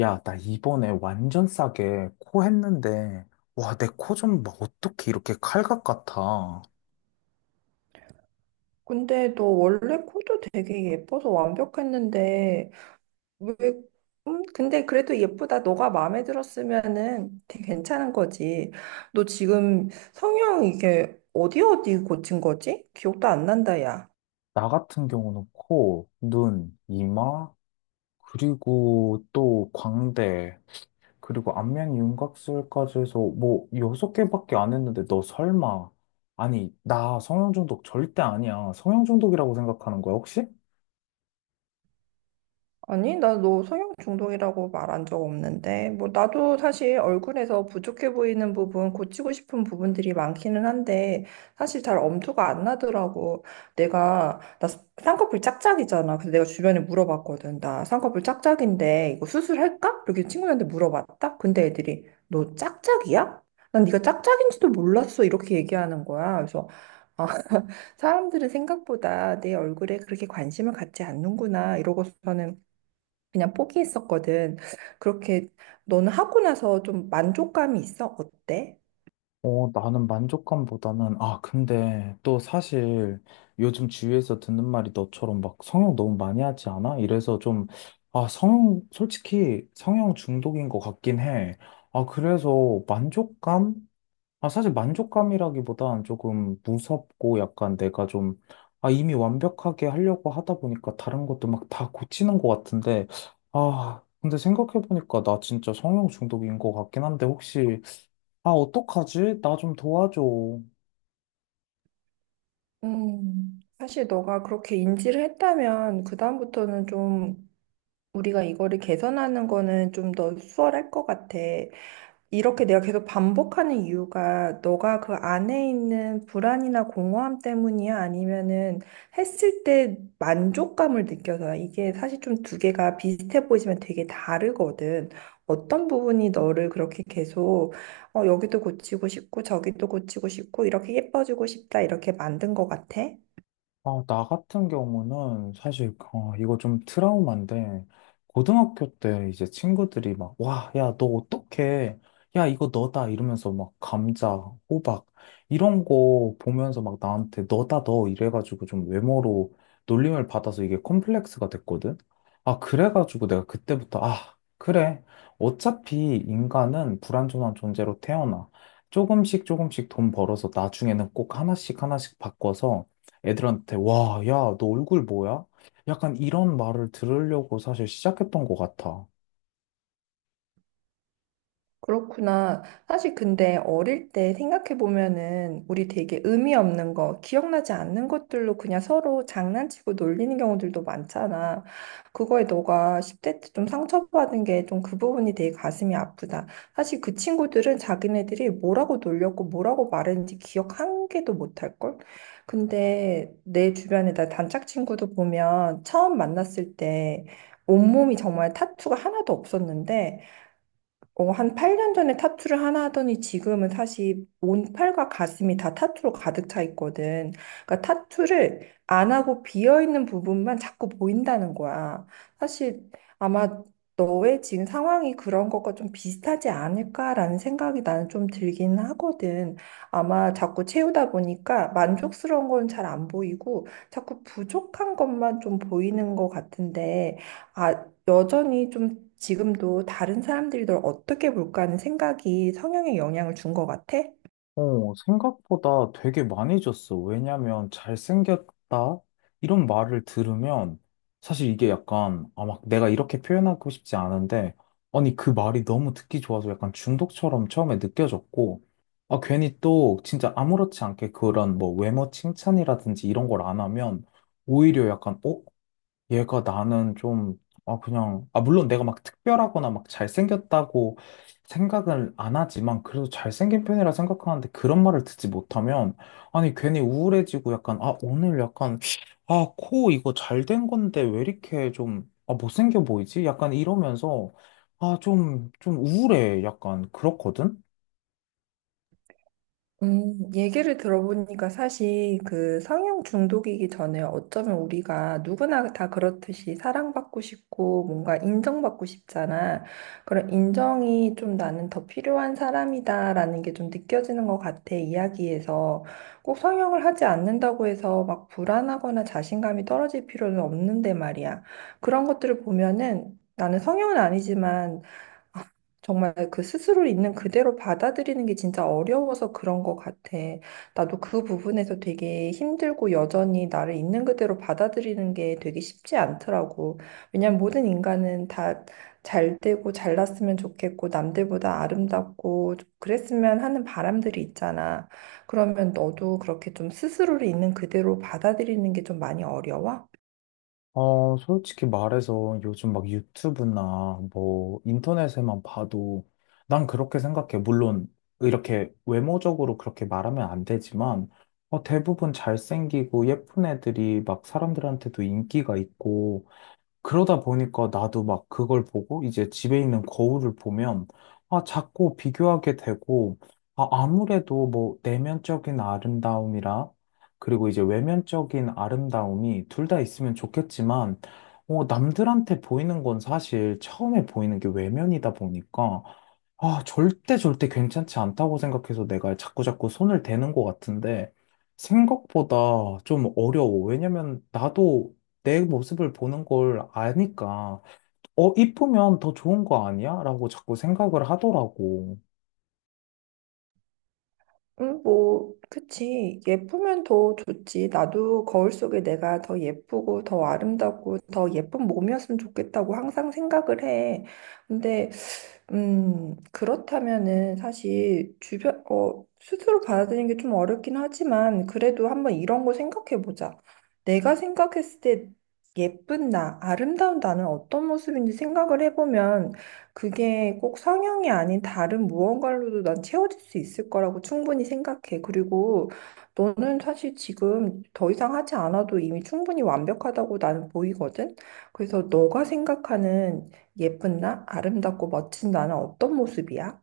야, 나 이번에 완전 싸게 코 했는데, 와, 내 코 좀 막 어떻게 이렇게 칼각 같아. 근데 너 원래 코도 되게 예뻐서 완벽했는데 왜 근데 그래도 예쁘다. 너가 마음에 들었으면은 되게 괜찮은 거지. 너 지금 성형 이게 어디 어디 고친 거지? 기억도 안 난다, 야. 나 같은 경우는 코, 눈, 이마, 그리고 또 광대, 그리고 안면 윤곽술까지 해서 뭐 여섯 개밖에 안 했는데 너 설마. 아니, 나 성형 중독 절대 아니야. 성형 중독이라고 생각하는 거야, 혹시? 아니, 나 너 성형 중독이라고 말한 적 없는데, 뭐, 나도 사실 얼굴에서 부족해 보이는 부분, 고치고 싶은 부분들이 많기는 한데, 사실 잘 엄두가 안 나더라고. 나 쌍꺼풀 짝짝이잖아. 그래서 내가 주변에 물어봤거든. 나 쌍꺼풀 짝짝인데, 이거 수술할까? 이렇게 친구들한테 물어봤다? 근데 애들이, 너 짝짝이야? 난 네가 짝짝인지도 몰랐어. 이렇게 얘기하는 거야. 그래서, 아, 사람들은 생각보다 내 얼굴에 그렇게 관심을 갖지 않는구나. 이러고서는 그냥 포기했었거든. 그렇게 너는 하고 나서 좀 만족감이 있어? 어때? 어, 나는 만족감보다는, 아, 근데 또 사실 요즘 주위에서 듣는 말이 너처럼 막 성형 너무 많이 하지 않아? 이래서 좀, 아, 성형, 솔직히 성형 중독인 것 같긴 해. 아, 그래서 만족감? 아, 사실 만족감이라기보단 조금 무섭고 약간 내가 좀, 아, 이미 완벽하게 하려고 하다 보니까 다른 것도 막 다 고치는 것 같은데, 아, 근데 생각해보니까 나 진짜 성형 중독인 것 같긴 한데 혹시 아, 어떡하지? 나 좀 도와줘. 사실 너가 그렇게 인지를 했다면 그다음부터는 좀 우리가 이거를 개선하는 거는 좀 더 수월할 것 같아. 이렇게 내가 계속 반복하는 이유가 너가 그 안에 있는 불안이나 공허함 때문이야? 아니면은 했을 때 만족감을 느껴서야? 이게 사실 좀 두 개가 비슷해 보이지만 되게 다르거든. 어떤 부분이 너를 그렇게 계속 여기도 고치고 싶고 저기도 고치고 싶고 이렇게 예뻐지고 싶다 이렇게 만든 것 같아? 아, 나 같은 경우는 사실 어, 이거 좀 트라우마인데 고등학교 때 이제 친구들이 막 와, 야, 너 어떡해? 야, 이거 너다 이러면서 막 감자, 호박 이런 거 보면서 막 나한테 너다 너 이래가지고 좀 외모로 놀림을 받아서 이게 컴플렉스가 됐거든. 아, 그래가지고 내가 그때부터 아, 그래. 어차피 인간은 불완전한 존재로 태어나. 조금씩 조금씩 돈 벌어서 나중에는 꼭 하나씩 하나씩 바꿔서 애들한테 와, 야, 너 얼굴 뭐야? 약간 이런 말을 들으려고 사실 시작했던 것 같아. 그렇구나. 사실 근데 어릴 때 생각해 보면은 우리 되게 의미 없는 거, 기억나지 않는 것들로 그냥 서로 장난치고 놀리는 경우들도 많잖아. 그거에 너가 10대 때 좀 상처받은 게 좀 그 부분이 되게 가슴이 아프다. 사실 그 친구들은 자기네들이 뭐라고 놀렸고 뭐라고 말했는지 기억 한 개도 못 할걸? 근데 내 주변에 나 단짝 친구도 보면 처음 만났을 때 온몸이 정말 타투가 하나도 없었는데 어, 한 8년 전에 타투를 하나 하더니 지금은 사실 온 팔과 가슴이 다 타투로 가득 차 있거든. 그러니까 타투를 안 하고 비어 있는 부분만 자꾸 보인다는 거야. 사실 아마 너의 지금 상황이 그런 것과 좀 비슷하지 않을까라는 생각이 나는 좀 들긴 하거든. 아마 자꾸 채우다 보니까 만족스러운 건 잘 안 보이고 자꾸 부족한 것만 좀 보이는 것 같은데, 아, 여전히 좀 지금도 다른 사람들이 널 어떻게 볼까 하는 생각이 성향에 영향을 준 것 같아? 어, 생각보다 되게 많이 줬어. 왜냐면 잘생겼다 이런 말을 들으면 사실 이게 약간 아, 막 내가 이렇게 표현하고 싶지 않은데 아니 그 말이 너무 듣기 좋아서 약간 중독처럼 처음에 느껴졌고 아 괜히 또 진짜 아무렇지 않게 그런 뭐 외모 칭찬이라든지 이런 걸 안 하면 오히려 약간 어? 얘가 나는 좀, 아, 그냥, 아, 물론 내가 막 특별하거나 막 잘생겼다고 생각을 안 하지만, 그래도 잘생긴 편이라 생각하는데 그런 말을 듣지 못하면, 아니, 괜히 우울해지고 약간, 아, 오늘 약간, 아, 코 이거 잘 된 건데 왜 이렇게 좀, 아, 못생겨 보이지? 약간 이러면서, 아, 좀, 좀 우울해. 약간 그렇거든? 얘기를 들어보니까 사실 그 성형 중독이기 전에 어쩌면 우리가 누구나 다 그렇듯이 사랑받고 싶고 뭔가 인정받고 싶잖아. 그런 인정이 좀 나는 더 필요한 사람이다라는 게 좀 느껴지는 것 같아, 이야기에서. 꼭 성형을 하지 않는다고 해서 막 불안하거나 자신감이 떨어질 필요는 없는데 말이야. 그런 것들을 보면은 나는 성형은 아니지만 정말 그 스스로 있는 그대로 받아들이는 게 진짜 어려워서 그런 것 같아. 나도 그 부분에서 되게 힘들고 여전히 나를 있는 그대로 받아들이는 게 되게 쉽지 않더라고. 왜냐면 모든 인간은 다 잘 되고 잘났으면 좋겠고 남들보다 아름답고 그랬으면 하는 바람들이 있잖아. 그러면 너도 그렇게 좀 스스로를 있는 그대로 받아들이는 게 좀 많이 어려워? 어, 솔직히 말해서 요즘 막 유튜브나 뭐 인터넷에만 봐도 난 그렇게 생각해. 물론 이렇게 외모적으로 그렇게 말하면 안 되지만 어, 대부분 잘생기고 예쁜 애들이 막 사람들한테도 인기가 있고 그러다 보니까 나도 막 그걸 보고 이제 집에 있는 거울을 보면 아, 자꾸 비교하게 되고 아, 아무래도 뭐 내면적인 아름다움이라 그리고 이제 외면적인 아름다움이 둘 다 있으면 좋겠지만 어, 남들한테 보이는 건 사실 처음에 보이는 게 외면이다 보니까 아, 절대 절대 괜찮지 않다고 생각해서 내가 자꾸 자꾸 손을 대는 것 같은데 생각보다 좀 어려워. 왜냐면 나도 내 모습을 보는 걸 아니까, 어, 이쁘면 더 좋은 거 아니야? 라고 자꾸 생각을 하더라고. 뭐, 그치. 예쁘면 더 좋지. 나도 거울 속에 내가 더 예쁘고, 더 아름답고, 더 예쁜 몸이었으면 좋겠다고 항상 생각을 해. 근데 그렇다면은 사실 주변, 스스로 받아들이는 게 좀 어렵긴 하지만 그래도 한번 이런 거 생각해 보자. 내가 생각했을 때 예쁜 나, 아름다운 나는 어떤 모습인지 생각을 해보면 그게 꼭 성형이 아닌 다른 무언가로도 난 채워질 수 있을 거라고 충분히 생각해. 그리고 너는 사실 지금 더 이상 하지 않아도 이미 충분히 완벽하다고 나는 보이거든. 그래서 너가 생각하는 예쁜 나? 아름답고 멋진 나는 어떤 모습이야?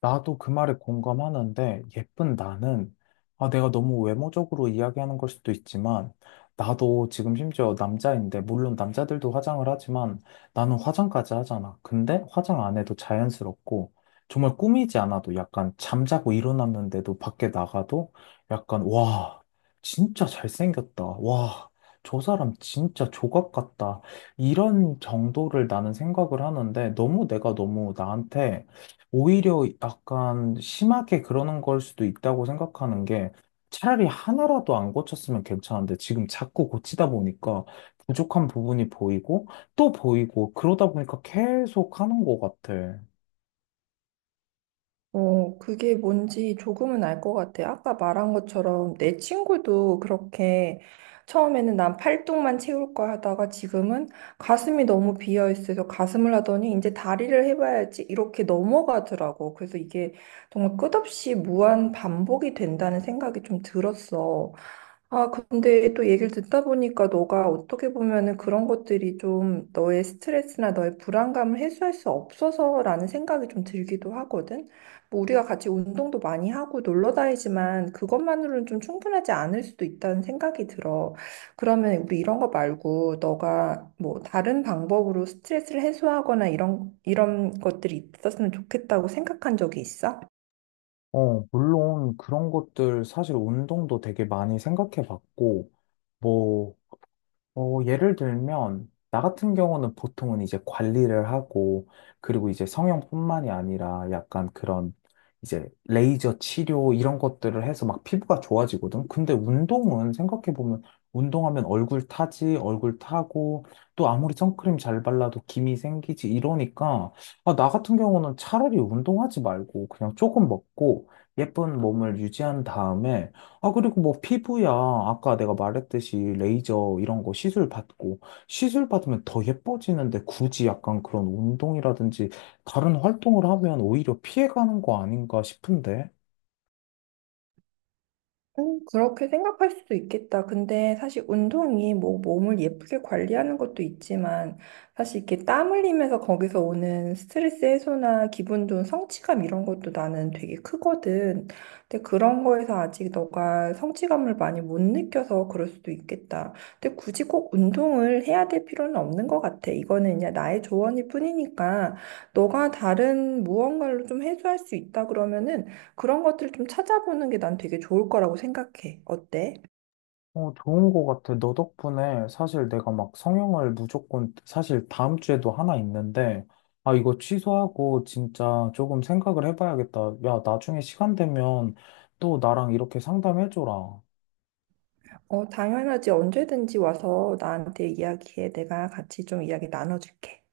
나도 그 말에 공감하는데, 예쁜 나는, 아, 내가 너무 외모적으로 이야기하는 걸 수도 있지만, 나도 지금 심지어 남자인데, 물론 남자들도 화장을 하지만, 나는 화장까지 하잖아. 근데 화장 안 해도 자연스럽고, 정말 꾸미지 않아도 약간 잠자고 일어났는데도 밖에 나가도 약간, 와, 진짜 잘생겼다. 와, 저 사람 진짜 조각 같다. 이런 정도를 나는 생각을 하는데, 너무 내가 너무 나한테 오히려 약간 심하게 그러는 걸 수도 있다고 생각하는 게 차라리 하나라도 안 고쳤으면 괜찮은데 지금 자꾸 고치다 보니까 부족한 부분이 보이고 또 보이고 그러다 보니까 계속 하는 것 같아. 어, 그게 뭔지 조금은 알 것 같아. 아까 말한 것처럼 내 친구도 그렇게 처음에는 난 팔뚝만 채울 거야 하다가 지금은 가슴이 너무 비어 있어서 가슴을 하더니 이제 다리를 해봐야지 이렇게 넘어가더라고. 그래서 이게 정말 끝없이 무한 반복이 된다는 생각이 좀 들었어. 아, 근데 또 얘기를 듣다 보니까 너가 어떻게 보면은 그런 것들이 좀 너의 스트레스나 너의 불안감을 해소할 수 없어서라는 생각이 좀 들기도 하거든. 뭐 우리가 같이 운동도 많이 하고 놀러 다니지만 그것만으로는 좀 충분하지 않을 수도 있다는 생각이 들어. 그러면 우리 이런 거 말고 너가 뭐 다른 방법으로 스트레스를 해소하거나 이런, 이런 것들이 있었으면 좋겠다고 생각한 적이 있어? 어, 물론 그런 것들 사실 운동도 되게 많이 생각해 봤고 뭐 어, 예를 들면, 나 같은 경우는 보통은 이제 관리를 하고, 그리고 이제 성형뿐만이 아니라 약간 그런 이제 레이저 치료 이런 것들을 해서 막 피부가 좋아지거든. 근데 운동은 생각해보면, 운동하면 얼굴 타지, 얼굴 타고, 또 아무리 선크림 잘 발라도 김이 생기지 이러니까, 아, 나 같은 경우는 차라리 운동하지 말고 그냥 조금 먹고 예쁜 몸을 유지한 다음에 아, 그리고 뭐 피부야. 아까 내가 말했듯이 레이저 이런 거 시술 받고, 시술 받으면 더 예뻐지는데 굳이 약간 그런 운동이라든지 다른 활동을 하면 오히려 피해가는 거 아닌가 싶은데? 그렇게 생각할 수도 있겠다. 근데 사실 운동이 뭐 몸을 예쁘게 관리하는 것도 있지만 사실 이렇게 땀 흘리면서 거기서 오는 스트레스 해소나 기분 좋은 성취감 이런 것도 나는 되게 크거든. 근데 그런 거에서 아직 너가 성취감을 많이 못 느껴서 그럴 수도 있겠다. 근데 굳이 꼭 운동을 해야 될 필요는 없는 것 같아. 이거는 그냥 나의 조언일 뿐이니까 너가 다른 무언가로 좀 해소할 수 있다 그러면은 그런 것들을 좀 찾아보는 게 난 되게 좋을 거라고 생각해. 어때? 어, 좋은 거 같아. 너 덕분에 사실 내가 막 성형을 무조건, 사실 다음 주에도 하나 있는데, 아, 이거 취소하고 진짜 조금 생각을 해봐야겠다. 야, 나중에 시간 되면 또 나랑 이렇게 상담해줘라. 어, 당연하지. 언제든지 와서 나한테 이야기해. 내가 같이 좀 이야기 나눠줄게.